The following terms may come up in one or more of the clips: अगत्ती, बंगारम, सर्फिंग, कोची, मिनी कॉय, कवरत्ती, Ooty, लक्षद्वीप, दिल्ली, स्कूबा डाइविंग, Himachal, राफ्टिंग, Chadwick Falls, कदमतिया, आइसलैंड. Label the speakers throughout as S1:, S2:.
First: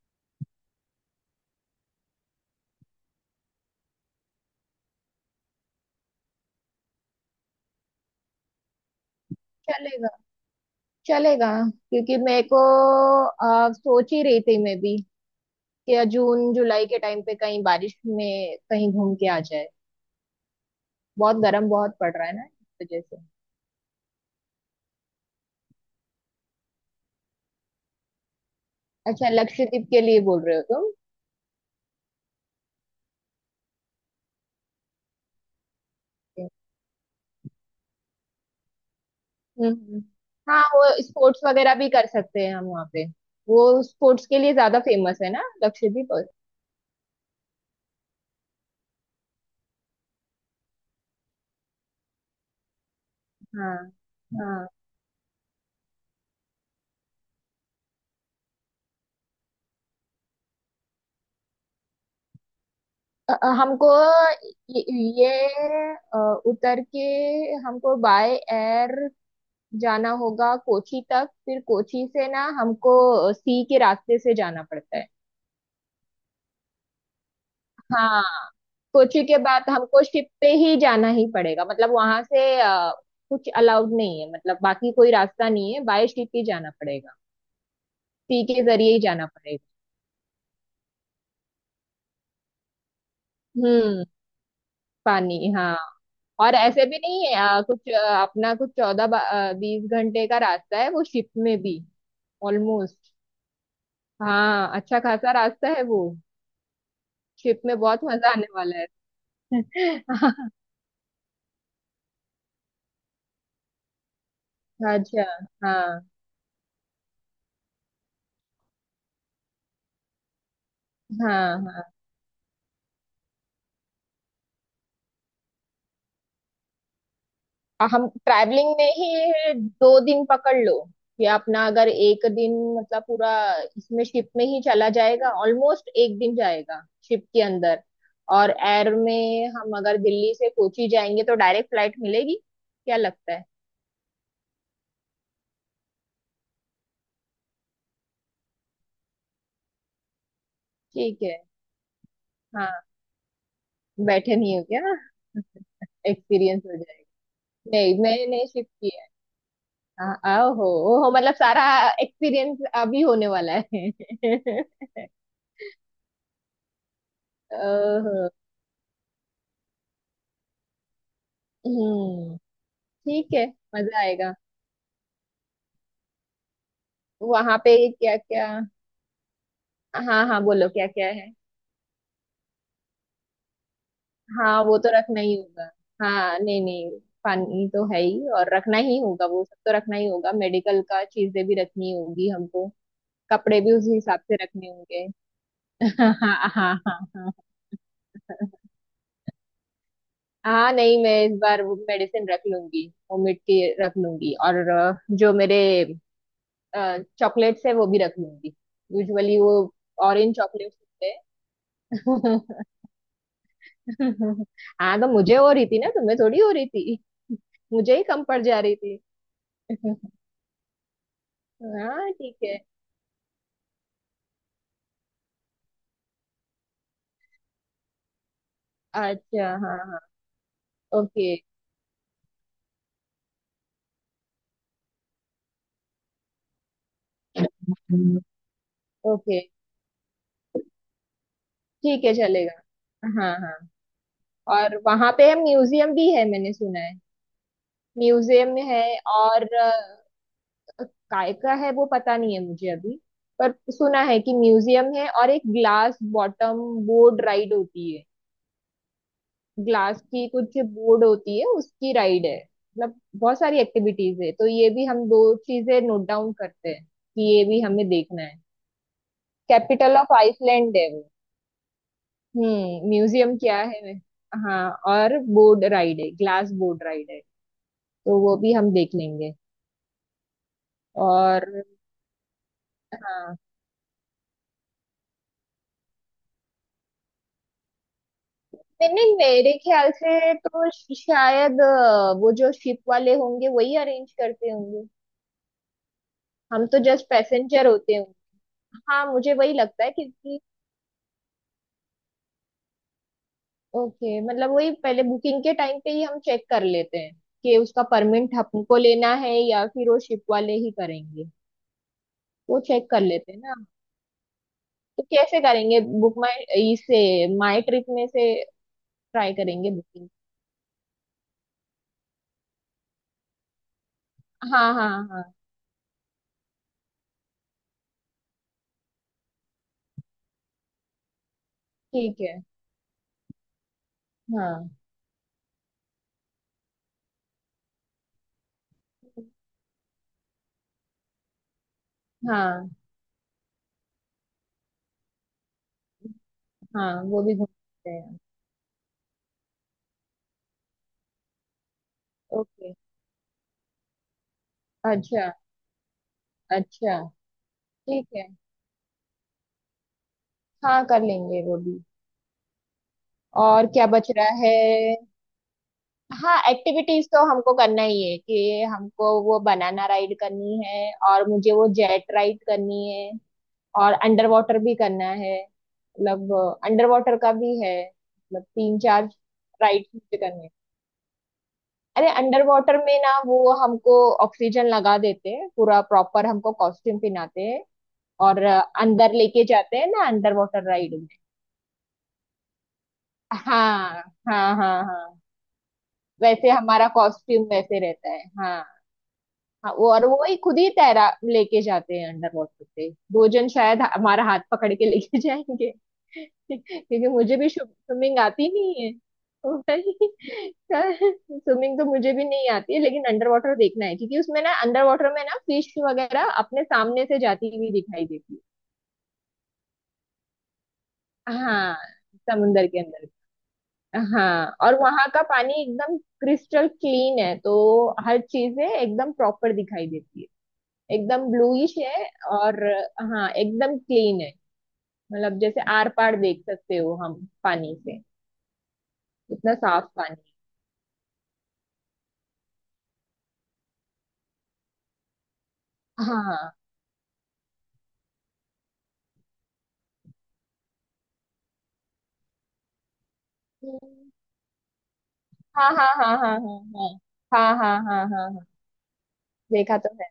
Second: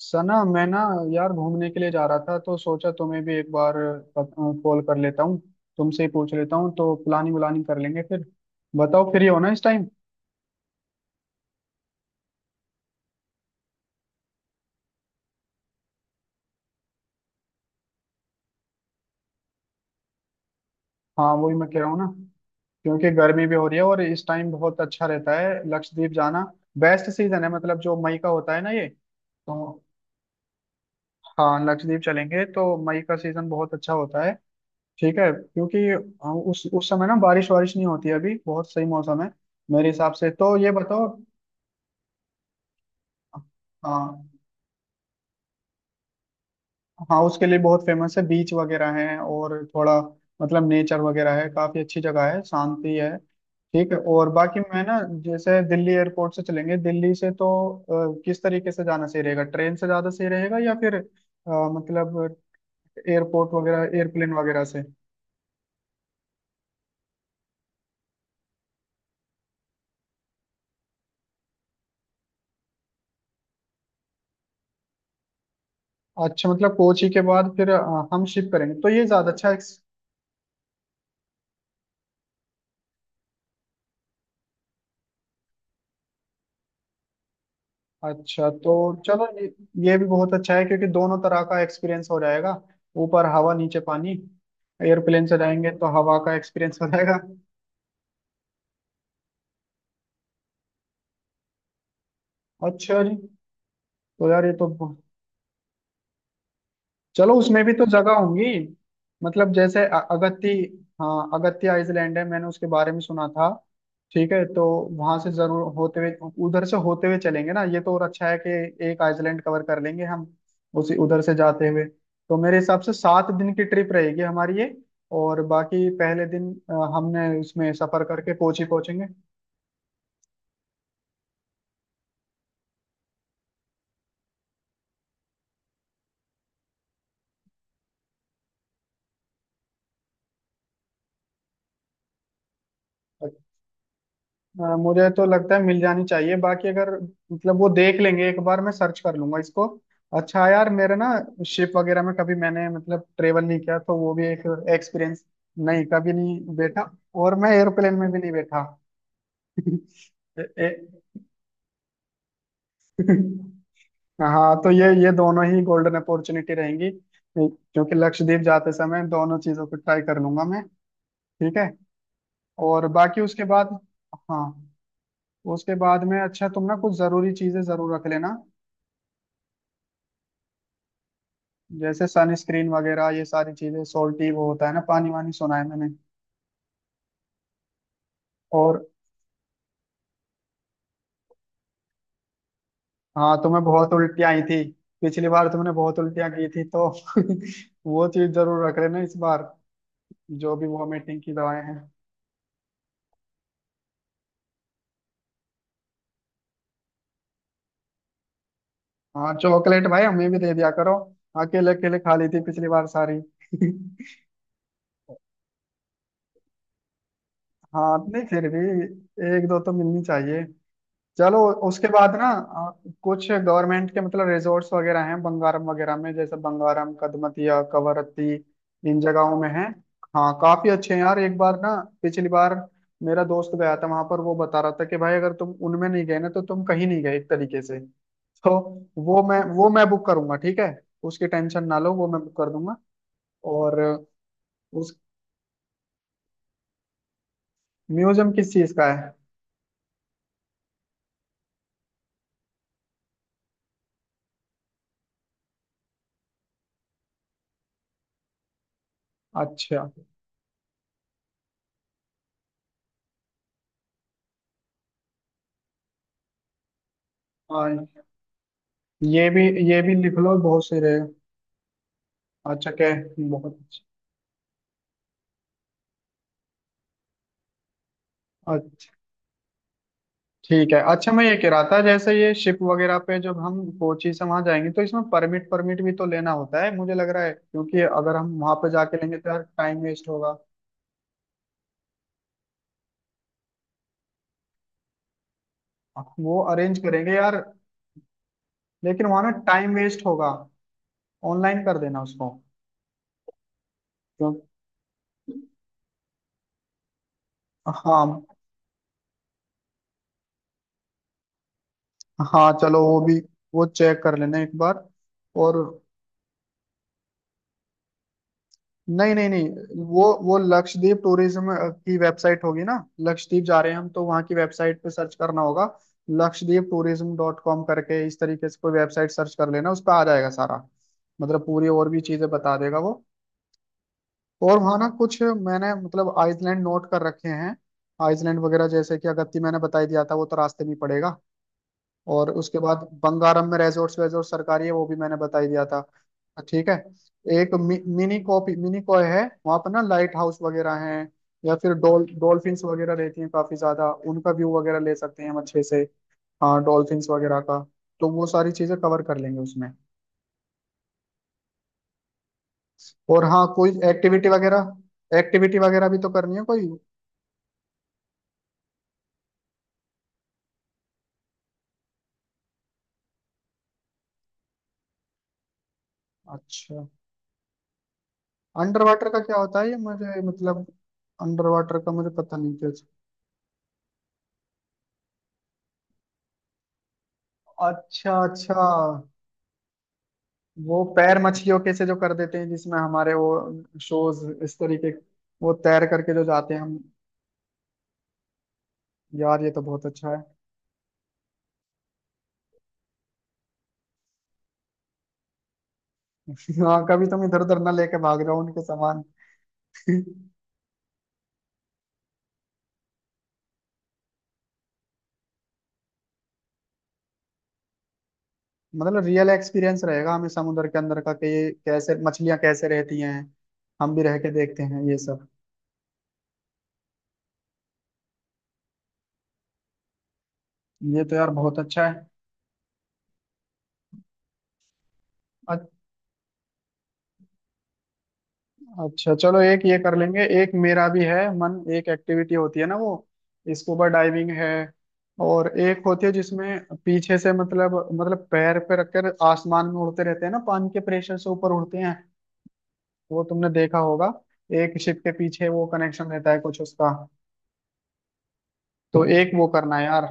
S1: सना, मैं ना यार घूमने के लिए जा रहा था तो सोचा तुम्हें भी एक बार कॉल कर लेता हूँ। तुमसे ही पूछ लेता हूँ तो प्लानिंग व्लानिंग कर लेंगे फिर। बताओ, फ्री हो ना इस टाइम?
S2: चलेगा। चलेगा क्योंकि मेरे को सोच ही रही थी मैं भी कि जून जुलाई के टाइम पे कहीं बारिश में कहीं घूम के आ जाए।
S1: हाँ,
S2: बहुत
S1: वही मैं
S2: गर्म
S1: कह रहा
S2: बहुत
S1: हूँ ना।
S2: पड़ रहा है ना, इस वजह
S1: क्योंकि
S2: से।
S1: गर्मी भी हो रही है और इस टाइम बहुत अच्छा रहता है लक्षद्वीप जाना। बेस्ट सीजन है, मतलब जो मई का होता है ना ये
S2: अच्छा,
S1: तो।
S2: लक्षद्वीप के लिए बोल रहे हो तुम।
S1: हाँ, लक्षद्वीप चलेंगे तो मई का सीजन बहुत अच्छा होता है। ठीक है क्योंकि उस समय ना बारिश वारिश नहीं होती है, अभी बहुत सही मौसम है।
S2: हम्म
S1: मेरे
S2: हम्म।
S1: हिसाब से तो
S2: हाँ,
S1: ये
S2: वो
S1: बताओ।
S2: स्पोर्ट्स वगैरह भी कर सकते हैं हम वहाँ पे। वो स्पोर्ट्स
S1: हाँ।
S2: के लिए ज्यादा फेमस है ना लक्षद्वीप और-
S1: हाँ, उसके लिए बहुत फेमस है, बीच वगैरह है और थोड़ा मतलब नेचर वगैरह है, काफी अच्छी जगह है, शांति है।
S2: हाँ।
S1: ठीक है, और बाकी
S2: हाँ
S1: मैं ना जैसे दिल्ली एयरपोर्ट से चलेंगे दिल्ली से तो किस तरीके से जाना सही रहेगा? ट्रेन से ज्यादा सही रहेगा या फिर मतलब एयरपोर्ट
S2: हमको
S1: वगैरह एयरप्लेन वगैरह
S2: ये
S1: से?
S2: ये, अ, उतर के हमको बाय एयर जाना होगा कोची तक। फिर कोची से ना हमको सी के रास्ते से जाना पड़ता है।
S1: अच्छा, मतलब कोची के बाद फिर
S2: हाँ,
S1: हम शिफ्ट करेंगे तो ये
S2: कोची
S1: ज्यादा
S2: के
S1: अच्छा।
S2: बाद हमको शिप पे ही जाना ही पड़ेगा। मतलब वहां से कुछ अलाउड नहीं है, मतलब बाकी कोई रास्ता नहीं है, बाय शिप ही जाना पड़ेगा। सी
S1: अच्छा
S2: के
S1: तो।
S2: जरिए ही
S1: चलो,
S2: जाना
S1: ये
S2: पड़ेगा।
S1: ये भी बहुत अच्छा है क्योंकि दोनों तरह का एक्सपीरियंस हो जाएगा, ऊपर हवा नीचे
S2: हम्म।
S1: पानी। एयरप्लेन से
S2: पानी,
S1: जाएंगे
S2: हाँ।
S1: तो हवा का
S2: और
S1: एक्सपीरियंस
S2: ऐसे
S1: हो
S2: भी
S1: जाएगा।
S2: नहीं है, कुछ अपना कुछ 14 20 घंटे का रास्ता है वो शिप में भी,
S1: अच्छा
S2: ऑलमोस्ट।
S1: जी। तो यार ये तो
S2: हाँ, अच्छा खासा रास्ता है वो।
S1: चलो
S2: शिप
S1: उसमें भी
S2: में
S1: तो
S2: बहुत
S1: जगह
S2: मजा आने
S1: होंगी।
S2: वाला
S1: मतलब जैसे
S2: है।
S1: अगत्ती, हाँ अगत्ती आइलैंड है, मैंने उसके बारे में सुना था। ठीक है, तो वहां
S2: अच्छा।
S1: से जरूर होते
S2: हाँ
S1: हुए, उधर से होते हुए चलेंगे ना। ये तो और अच्छा है कि एक आइलैंड कवर कर लेंगे हम उसी उधर से
S2: हाँ।
S1: जाते हुए।
S2: हाँ,
S1: तो मेरे हिसाब से 7 दिन की ट्रिप रहेगी हमारी ये। और बाकी पहले दिन हमने उसमें
S2: और
S1: सफर
S2: हम
S1: करके कोची
S2: ट्रैवलिंग में
S1: पहुंचेंगे।
S2: ही 2 दिन पकड़ लो कि अपना अगर 1 दिन, मतलब पूरा इसमें शिप में ही चला जाएगा, ऑलमोस्ट 1 दिन जाएगा शिप के अंदर। और एयर में हम अगर दिल्ली से कोची जाएंगे तो डायरेक्ट फ्लाइट मिलेगी, क्या लगता है?
S1: मुझे तो लगता है मिल जानी चाहिए, बाकी अगर, मतलब, वो देख लेंगे एक बार। मैं सर्च कर लूंगा इसको। अच्छा यार, मेरे ना
S2: ठीक है।
S1: शिप वगैरह में कभी मैंने
S2: हाँ,
S1: मतलब ट्रेवल नहीं किया, तो वो भी
S2: बैठे
S1: एक
S2: नहीं हो क्या?
S1: एक्सपीरियंस। नहीं, कभी नहीं
S2: एक्सपीरियंस हो
S1: बैठा।
S2: जाएगा।
S1: और मैं एयरप्लेन
S2: नहीं,
S1: में भी नहीं
S2: मैंने
S1: बैठा।
S2: शिफ्ट किया है। आ-
S1: ए,
S2: ओहो।
S1: ए,
S2: ओहो, मतलब सारा एक्सपीरियंस अभी होने वाला है।
S1: हाँ, तो ये ये दोनों ही गोल्डन अपॉर्चुनिटी रहेंगी क्योंकि
S2: ओहो।
S1: लक्षद्वीप जाते समय दोनों चीजों को ट्राई कर लूंगा मैं। ठीक है।
S2: हम्म।
S1: और बाकी
S2: ठीक
S1: उसके
S2: है।
S1: बाद।
S2: मजा आएगा।
S1: हाँ। उसके बाद में, अच्छा तुम ना कुछ जरूरी
S2: वहां
S1: चीजें
S2: पे
S1: जरूर रख
S2: क्या
S1: लेना।
S2: क्या? हाँ हाँ, बोलो क्या क्या है।
S1: जैसे सनस्क्रीन वगैरह, ये सारी चीजें सोल्टी, वो
S2: हाँ,
S1: होता है
S2: वो
S1: ना
S2: तो
S1: पानी
S2: रखना
S1: वानी,
S2: ही
S1: सुना
S2: होगा।
S1: है मैंने।
S2: हाँ, नहीं नहीं, पानी तो है ही, और रखना
S1: और
S2: ही होगा, वो सब तो रखना ही होगा, मेडिकल का चीजें भी रखनी होगी हमको।
S1: हाँ,
S2: कपड़े
S1: तुम्हें
S2: भी
S1: बहुत
S2: उसी हिसाब
S1: उल्टियाँ
S2: से
S1: आई थी,
S2: रखने होंगे।
S1: पिछली बार तुमने बहुत
S2: हाँ
S1: उल्टियाँ की थी,
S2: हाँ
S1: तो
S2: हाँ। हाँ।
S1: वो चीज जरूर रख लेना इस बार। जो भी
S2: हाँ, नहीं, मैं
S1: वॉमिटिंग की
S2: इस
S1: दवाएं
S2: बार वो
S1: हैं।
S2: मेडिसिन रख लूंगी, वो मिट्टी रख लूंगी, और जो मेरे चॉकलेट्स है वो भी रख लूंगी।
S1: हाँ,
S2: यूजुअली वो
S1: चॉकलेट भाई हमें
S2: ऑरेंज
S1: भी दे दिया
S2: चॉकलेट्स
S1: करो,
S2: होते
S1: अकेले अकेले खा ली थी
S2: हैं।
S1: पिछली बार सारी।
S2: हाँ, तो मुझे हो रही थी ना, तुम्हें थोड़ी हो रही थी, मुझे
S1: हाँ,
S2: ही कम
S1: नहीं
S2: पड़
S1: फिर भी
S2: जा रही थी।
S1: एक दो तो मिलनी चाहिए। चलो। उसके
S2: हाँ,
S1: बाद ना
S2: ठीक है।
S1: कुछ गवर्नमेंट के मतलब रिजॉर्ट्स वगैरह हैं, बंगारम वगैरह में, जैसे बंगारम, कदमतिया, कवरत्ती, इन जगहों में
S2: अच्छा।
S1: हैं।
S2: हाँ हाँ।
S1: हाँ, काफी अच्छे हैं यार,
S2: ओके।
S1: एक बार ना पिछली बार मेरा दोस्त गया था वहां पर, वो बता रहा था कि भाई अगर तुम उनमें नहीं गए ना तो तुम कहीं नहीं गए एक तरीके से। तो वो
S2: ओके।
S1: मैं वो मैं बुक करूंगा, ठीक है। उसकी टेंशन ना लो,
S2: ठीक
S1: वो
S2: है,
S1: मैं बुक कर दूंगा।
S2: चलेगा। हाँ हाँ।
S1: और
S2: और
S1: उस
S2: वहां पे म्यूजियम भी है, मैंने सुना है।
S1: म्यूजियम किस
S2: म्यूजियम
S1: चीज
S2: है
S1: का है?
S2: और काय का है वो पता नहीं है मुझे अभी, पर सुना है कि म्यूजियम है। और एक ग्लास बॉटम बोट राइड होती है।
S1: अच्छा,
S2: ग्लास की कुछ बोर्ड होती है, उसकी राइड है। मतलब बहुत सारी एक्टिविटीज है। तो ये भी हम दो चीजें नोट डाउन करते हैं कि ये भी
S1: हाँ,
S2: हमें देखना है।
S1: ये भी, ये भी
S2: कैपिटल ऑफ
S1: लिख लो, बहुत
S2: आइसलैंड
S1: सही
S2: है
S1: रहे।
S2: वो।
S1: अच्छा क्या?
S2: हम्म, म्यूजियम
S1: बहुत
S2: क्या है वे? हाँ, और बोर्ड राइड है, ग्लास बोर्ड राइड है, तो वो
S1: अच्छा।
S2: भी हम
S1: अच्छा,
S2: देख लेंगे।
S1: ठीक है, अच्छा मैं ये
S2: और
S1: कह रहा था जैसे ये शिप वगैरह पे
S2: हाँ,
S1: जब हम कोची से वहां जाएंगे तो इसमें परमिट परमिट भी तो लेना होता है, मुझे लग रहा है, क्योंकि अगर हम वहां पे जाके
S2: मैंने
S1: लेंगे तो यार
S2: मेरे
S1: टाइम
S2: ख्याल
S1: वेस्ट
S2: से
S1: होगा।
S2: तो शायद वो जो शिप वाले होंगे वही अरेंज करते होंगे।
S1: वो
S2: हम
S1: अरेंज
S2: तो जस्ट
S1: करेंगे यार।
S2: पैसेंजर होते होंगे।
S1: लेकिन
S2: हाँ,
S1: वहां ना
S2: मुझे वही
S1: टाइम
S2: लगता है,
S1: वेस्ट होगा।
S2: क्योंकि
S1: ऑनलाइन कर देना उसको।
S2: ओके,
S1: क्यों?
S2: मतलब वही पहले बुकिंग के टाइम पे ही हम चेक कर लेते हैं कि उसका
S1: हाँ,
S2: परमिट हमको लेना है या फिर वो शिप वाले ही करेंगे।
S1: हाँ
S2: वो
S1: चलो
S2: चेक
S1: वो
S2: कर
S1: भी,
S2: लेते हैं ना।
S1: वो चेक कर लेना एक बार।
S2: तो कैसे
S1: और
S2: करेंगे, बुक माई इससे, माई ट्रिप में से
S1: नहीं, नहीं,
S2: ट्राई करेंगे
S1: नहीं, वो
S2: बुकिंग।
S1: वो लक्षद्वीप टूरिज्म की वेबसाइट होगी ना। लक्षद्वीप जा रहे हैं हम तो वहाँ की
S2: हाँ
S1: वेबसाइट
S2: हाँ
S1: पे सर्च
S2: हाँ।
S1: करना होगा। lakshadweeptourism.com करके इस तरीके से कोई वेबसाइट सर्च कर लेना, उस पर आ जाएगा सारा, मतलब पूरी, और भी
S2: ठीक
S1: चीजें
S2: है।
S1: बता देगा वो। और
S2: हाँ
S1: वहाँ ना कुछ मैंने मतलब आइसलैंड नोट कर रखे हैं। आइसलैंड वगैरह, जैसे कि अगत्ती मैंने बताई दिया था, वो तो रास्ते में ही पड़ेगा। और उसके
S2: हाँ,
S1: बाद बंगारम में रेजोर्ट्स वेजोर्ट सरकारी है, वो भी मैंने बता ही दिया था। ठीक है।
S2: हाँ वो भी घूम
S1: एक
S2: सकते हैं।
S1: मिनी कॉय है वहाँ पर ना, लाइट हाउस वगैरह हैं, या फिर डॉल्फिन्स
S2: ओके।
S1: वगैरह रहती हैं काफी ज्यादा, उनका व्यू वगैरह ले सकते हैं
S2: अच्छा
S1: हम अच्छे से। हाँ,
S2: अच्छा।
S1: डॉल्फिन्स वगैरह का।
S2: ठीक
S1: तो
S2: है।
S1: वो सारी चीजें कवर कर लेंगे उसमें।
S2: हाँ, कर लेंगे वो भी।
S1: और हाँ
S2: और
S1: कोई
S2: क्या बच रहा है?
S1: एक्टिविटी वगैरह भी तो करनी
S2: हाँ,
S1: है कोई।
S2: एक्टिविटीज तो हमको करना ही है, कि हमको वो बनाना राइड करनी है, और मुझे वो जेट राइड करनी है, और अंडर वाटर भी करना है, मतलब अंडर
S1: अच्छा,
S2: वाटर का भी है, मतलब तीन
S1: अंडर वाटर
S2: चार
S1: का क्या होता है ये
S2: राइड मुझे
S1: मुझे
S2: करने हैं।
S1: मतलब, अंडर वाटर का
S2: अरे
S1: मुझे पता
S2: अंडर
S1: नहीं क्या।
S2: वाटर में ना, वो हमको ऑक्सीजन लगा देते हैं, पूरा प्रॉपर हमको कॉस्ट्यूम पहनाते हैं,
S1: अच्छा
S2: और
S1: अच्छा।
S2: अंदर लेके जाते हैं ना, अंडर वाटर
S1: वो
S2: राइड में।
S1: पैर मछलियों के से जो कर देते हैं जिसमें हमारे वो
S2: हाँ
S1: शोज,
S2: हाँ हाँ
S1: इस तरीके,
S2: हाँ।
S1: वो तैर करके जो
S2: वैसे
S1: जाते हैं हम।
S2: हमारा कॉस्ट्यूम वैसे रहता है, हाँ।
S1: यार ये तो
S2: हाँ,
S1: बहुत
S2: वो और
S1: अच्छा है।
S2: वो ही खुद ही तैरा लेके जाते हैं, अंडर वाटर पे 2 जन शायद हमारा हाथ पकड़ के लेके जाएंगे।
S1: हाँ, कभी
S2: क्योंकि
S1: तुम
S2: मुझे
S1: इधर
S2: भी
S1: उधर ना लेके
S2: स्विमिंग
S1: भाग जाओ
S2: आती
S1: उनके
S2: नहीं है।
S1: सामान।
S2: तो भाई स्विमिंग तो मुझे भी नहीं आती है, लेकिन अंडर वाटर देखना है, क्योंकि उसमें ना अंडर वाटर में ना फिश वगैरह अपने सामने से जाती हुई दिखाई देती
S1: मतलब रियल एक्सपीरियंस रहेगा हमें समुद्र के अंदर का, कि
S2: है।
S1: ये
S2: हाँ,
S1: कैसे मछलियां
S2: समुंदर
S1: कैसे
S2: के
S1: रहती
S2: अंदर।
S1: हैं, हम भी रह के
S2: हाँ,
S1: देखते
S2: और
S1: हैं ये
S2: वहां का
S1: सब।
S2: पानी एकदम क्रिस्टल क्लीन है, तो हर चीजें एकदम प्रॉपर दिखाई देती है।
S1: ये तो यार
S2: एकदम
S1: बहुत
S2: ब्लूइश
S1: अच्छा
S2: है। और हाँ, एकदम क्लीन है, मतलब जैसे
S1: है।
S2: आर पार देख सकते हो हम पानी से।
S1: अच्छा चलो
S2: इतना
S1: एक ये
S2: साफ
S1: कर
S2: पानी
S1: लेंगे। एक मेरा भी है मन, एक एक्टिविटी होती है ना वो स्कूबा डाइविंग है। और एक
S2: है।
S1: होती है
S2: हाँ।
S1: जिसमें पीछे से मतलब, मतलब पैर पे रखकर आसमान में उड़ते रहते हैं ना, पानी के प्रेशर से ऊपर उड़ते हैं। वो तुमने देखा होगा,
S2: हम्म।
S1: एक शिप के पीछे वो
S2: हाँ हाँ
S1: कनेक्शन
S2: हाँ
S1: रहता
S2: हाँ
S1: है कुछ
S2: हाँ।
S1: उसका।
S2: हाँ हाँ हाँ हाँ हाँ। हाँ
S1: तो एक वो करना
S2: देखा
S1: है
S2: तो
S1: यार।
S2: है।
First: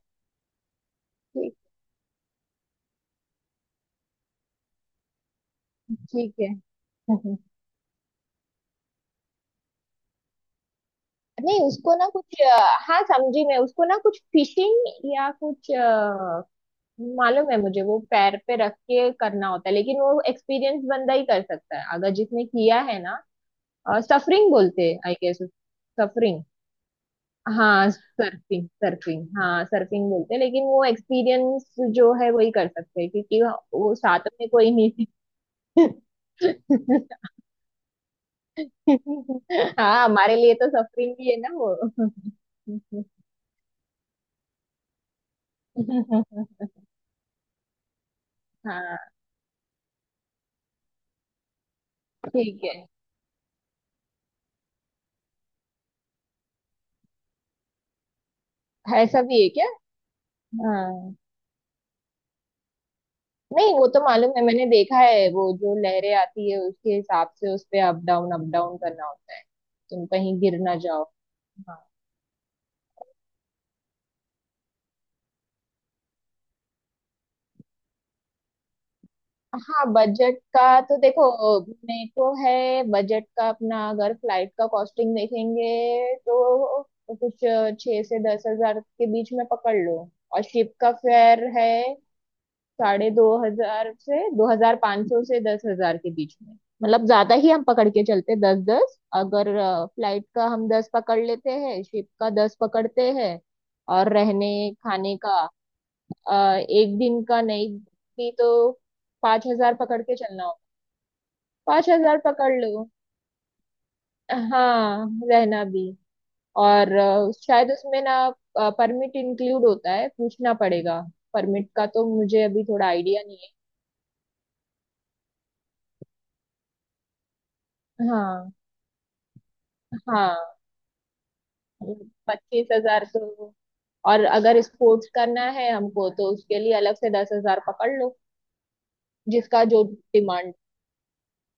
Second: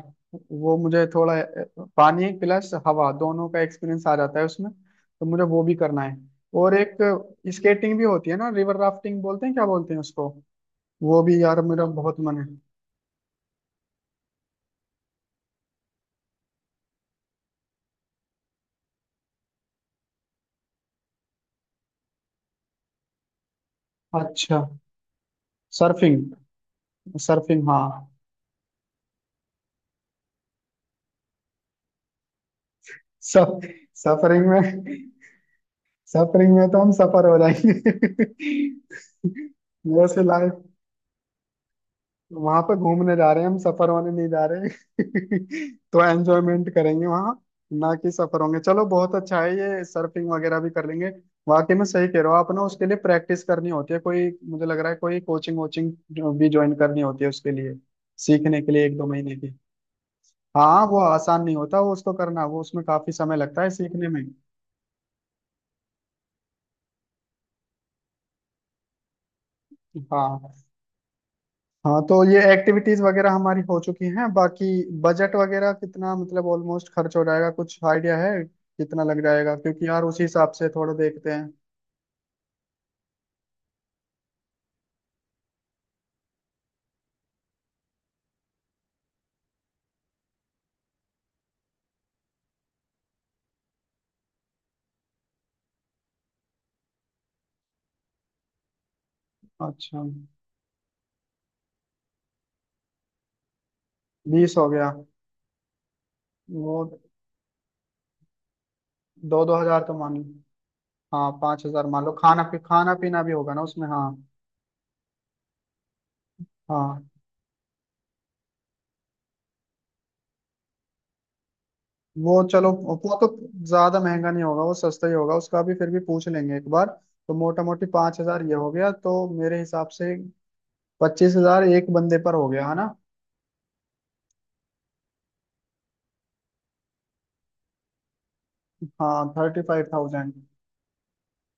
S1: वो मुझे थोड़ा
S2: ठीक।
S1: पानी प्लस हवा दोनों का एक्सपीरियंस आ जाता है उसमें, तो मुझे वो भी करना है।
S2: ठीक है।
S1: और एक स्केटिंग भी होती है ना, रिवर राफ्टिंग बोलते हैं, क्या बोलते हैं उसको? वो भी
S2: नहीं,
S1: यार मेरा
S2: उसको ना
S1: बहुत मन
S2: कुछ
S1: है।
S2: हाँ, समझी मैं, उसको ना कुछ फिशिंग या कुछ मालूम है मुझे, वो पैर पे रख के करना होता है, लेकिन वो एक्सपीरियंस बंदा ही कर सकता है अगर जिसने किया है ना। सफरिंग
S1: अच्छा,
S2: बोलते हैं, I guess.
S1: सर्फिंग,
S2: suffering.
S1: सर्फिंग,
S2: हाँ,
S1: हाँ
S2: सर्फिंग। सर्फिंग बोलते हैं। लेकिन वो एक्सपीरियंस जो है वही कर सकते हैं, क्योंकि
S1: सब।
S2: वो साथ
S1: सफरिंग
S2: में कोई नहीं
S1: में, सफरिंग में तो हम
S2: है।
S1: सफर हो जाएंगे,
S2: हाँ,
S1: वैसे
S2: हमारे लिए
S1: लाइफ।
S2: तो सफरिंग ही है ना वो।
S1: वहां पे घूमने जा रहे हैं हम, सफर होने नहीं जा रहे हैं। तो एंजॉयमेंट करेंगे वहां, ना कि सफर होंगे। चलो
S2: हाँ,
S1: बहुत अच्छा है, ये सर्फिंग वगैरह भी कर लेंगे। वाकई में सही कह रहे हो आप ना,
S2: ठीक है।
S1: उसके लिए प्रैक्टिस करनी होती है कोई, मुझे लग रहा है कोई कोचिंग वोचिंग जो भी ज्वाइन करनी होती है उसके लिए सीखने के लिए, एक दो
S2: ऐसा
S1: महीने
S2: भी है
S1: की।
S2: क्या?
S1: हाँ, वो
S2: हाँ।
S1: आसान नहीं होता, वो उसको करना, वो उसमें काफी समय लगता है
S2: नहीं, वो तो
S1: सीखने में।
S2: मालूम है, मैंने देखा है, वो जो लहरें आती है उसके हिसाब से उस पे अप डाउन करना होता है। तुम कहीं
S1: हाँ।
S2: गिर ना जाओ। हाँ।
S1: हाँ, तो ये एक्टिविटीज वगैरह हमारी हो चुकी हैं, बाकी बजट वगैरह कितना मतलब ऑलमोस्ट खर्च हो जाएगा, कुछ आइडिया है कितना लग जाएगा,
S2: हाँ,
S1: क्योंकि यार उसी
S2: बजट
S1: हिसाब
S2: का
S1: से थोड़ा
S2: तो देखो,
S1: देखते हैं।
S2: मेरे को है बजट का अपना। अगर फ्लाइट का कॉस्टिंग देखेंगे तो कुछ 6 से 10,000 के बीच में पकड़ लो। और शिप का फेयर है 2,500 से, 2,500 से 10,000 के बीच में। मतलब ज्यादा ही हम पकड़ के चलते, 10 10। अगर
S1: अच्छा।
S2: फ्लाइट का हम 10 पकड़ लेते हैं, शिप का 10 पकड़ते हैं, और रहने
S1: 20 हो गया।
S2: खाने का
S1: वो,
S2: 1 दिन का नहीं भी तो
S1: दो
S2: पांच
S1: दो
S2: हजार
S1: हजार तो
S2: पकड़
S1: मान
S2: के
S1: लो,
S2: चलना होगा।
S1: हाँ 5,000
S2: पांच
S1: मान लो,
S2: हजार
S1: खाना
S2: पकड़
S1: पी
S2: लो।
S1: खाना पीना भी होगा ना उसमें, हाँ।
S2: हाँ, रहना भी। और
S1: हाँ,
S2: शायद उसमें ना परमिट इंक्लूड होता है, पूछना पड़ेगा। परमिट का तो
S1: वो
S2: मुझे अभी
S1: चलो
S2: थोड़ा
S1: वो
S2: आइडिया
S1: तो
S2: नहीं
S1: ज्यादा महंगा नहीं होगा, वो सस्ता ही होगा उसका भी, फिर भी पूछ लेंगे एक बार। तो मोटा मोटी
S2: है।
S1: 5,000
S2: हाँ।
S1: ये हो गया, तो मेरे हिसाब से
S2: हाँ,
S1: 25,000 एक बंदे पर हो गया
S2: पच्चीस
S1: है ना।
S2: हजार तो। और अगर स्पोर्ट्स करना है हमको तो उसके लिए अलग से 10,000 पकड़ लो,
S1: हाँ, थर्टी
S2: जिसका जो
S1: फाइव थाउजेंड
S2: डिमांड।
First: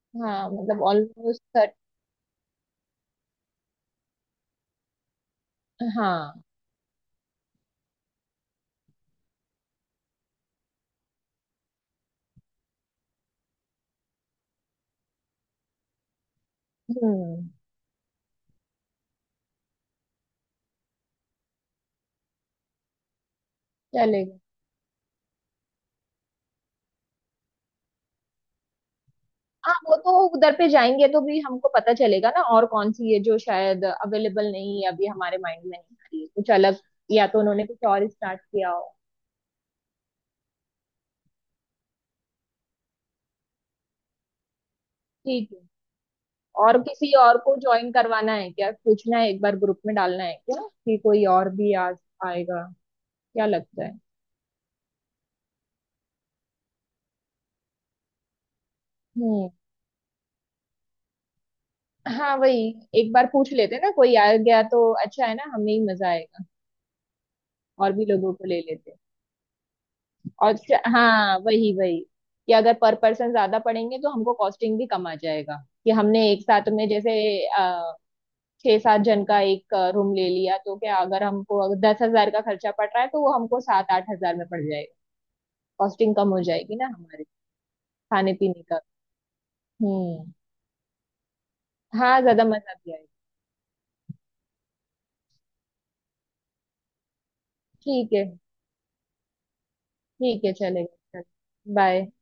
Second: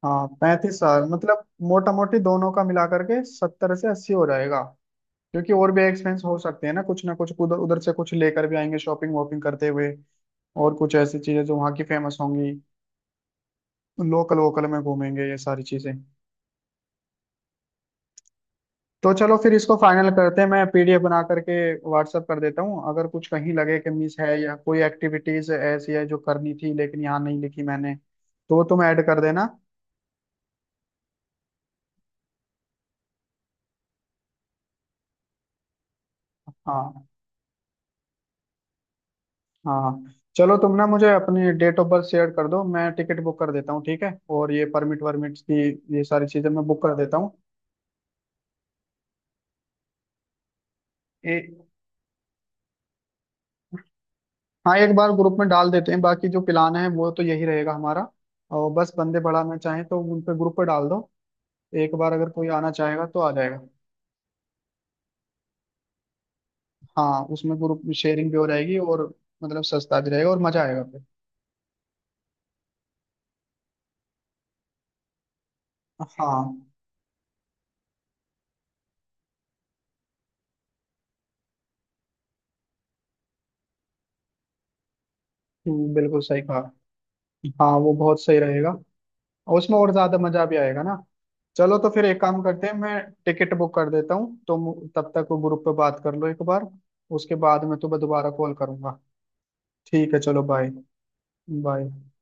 S1: हाँ
S2: हाँ,
S1: पैंतीस
S2: मतलब
S1: हजार मतलब
S2: ऑलमोस्ट।
S1: मोटा मोटी दोनों का मिला करके 70 से 80 हो जाएगा। क्योंकि और भी एक्सपेंस हो
S2: हाँ।
S1: सकते हैं ना, कुछ ना कुछ उधर उधर से कुछ लेकर भी आएंगे शॉपिंग वॉपिंग करते हुए, और कुछ ऐसी चीजें जो वहाँ की फेमस होंगी, लोकल वोकल में घूमेंगे, ये सारी चीजें।
S2: हम्म।
S1: तो चलो फिर इसको फाइनल करते हैं, मैं PDF बना करके व्हाट्सअप कर देता हूँ, अगर कुछ कहीं लगे कि मिस
S2: चलेगा।
S1: है या कोई एक्टिविटीज ऐसी है जो करनी थी लेकिन यहाँ नहीं लिखी मैंने, तो वो तुम ऐड कर देना।
S2: हाँ, वो तो उधर पे जाएंगे तो भी हमको पता चलेगा ना, और कौन सी है जो शायद अवेलेबल नहीं है अभी, हमारे माइंड में नहीं आ रही है कुछ अलग,
S1: हाँ,
S2: या तो उन्होंने कुछ और स्टार्ट किया हो।
S1: हाँ, हाँ। चलो तुम ना मुझे अपनी डेट ऑफ बर्थ शेयर कर दो, मैं टिकट बुक कर देता हूँ, ठीक है, और ये परमिट वर्मिट
S2: ठीक है।
S1: की, ये सारी चीजें मैं
S2: और
S1: बुक कर
S2: किसी
S1: देता हूँ।
S2: और को ज्वाइन करवाना है क्या? पूछना है एक बार, ग्रुप में डालना है क्या, कि कोई और
S1: ए-
S2: भी आ आएगा? क्या लगता है?
S1: हाँ, एक बार ग्रुप में डाल देते हैं, बाकी जो प्लान है वो तो यही रहेगा हमारा। और बस बंदे
S2: हम्म।
S1: बढ़ाना चाहें तो उन पे ग्रुप पे डाल दो, एक बार अगर
S2: हाँ,
S1: कोई
S2: वही,
S1: आना चाहेगा
S2: एक
S1: तो
S2: बार
S1: आ
S2: पूछ
S1: जाएगा।
S2: लेते ना, कोई आ गया तो अच्छा है ना, हमें ही मजा आएगा।
S1: हाँ, उसमें ग्रुप
S2: और भी
S1: शेयरिंग
S2: लोगों
S1: भी हो
S2: को ले
S1: जाएगी,
S2: लेते।
S1: और मतलब सस्ता भी रहेगा और
S2: और
S1: मजा आएगा फिर।
S2: हाँ, वही वही, कि अगर पर पर्सन ज्यादा पड़ेंगे तो हमको कॉस्टिंग भी कम आ जाएगा। कि हमने एक
S1: हाँ।
S2: साथ में जैसे अ, 6 7 जन का एक रूम ले लिया, तो क्या, अगर हमको अगर 10,000 का खर्चा पड़ रहा है तो वो हमको 7 8 हज़ार में पड़ जाएगा। कॉस्टिंग
S1: बिल्कुल
S2: कम हो
S1: सही कहा।
S2: जाएगी ना हमारे
S1: हाँ, वो बहुत
S2: खाने
S1: सही
S2: पीने
S1: रहेगा।
S2: का।
S1: और उसमें और ज्यादा
S2: हम्म।
S1: मजा भी आएगा ना। चलो तो फिर एक
S2: हाँ,
S1: काम
S2: ज्यादा
S1: करते
S2: मजा
S1: हैं,
S2: भी
S1: मैं
S2: आएगा।
S1: टिकट बुक कर देता हूँ, तुम तब तक वो ग्रुप पे बात कर लो एक बार, उसके बाद मैं तुम्हें
S2: ठीक है।
S1: दोबारा कॉल करूंगा। ठीक है, चलो
S2: ठीक है,
S1: बाय।
S2: चलेगा। चल, बाय।
S1: बाय।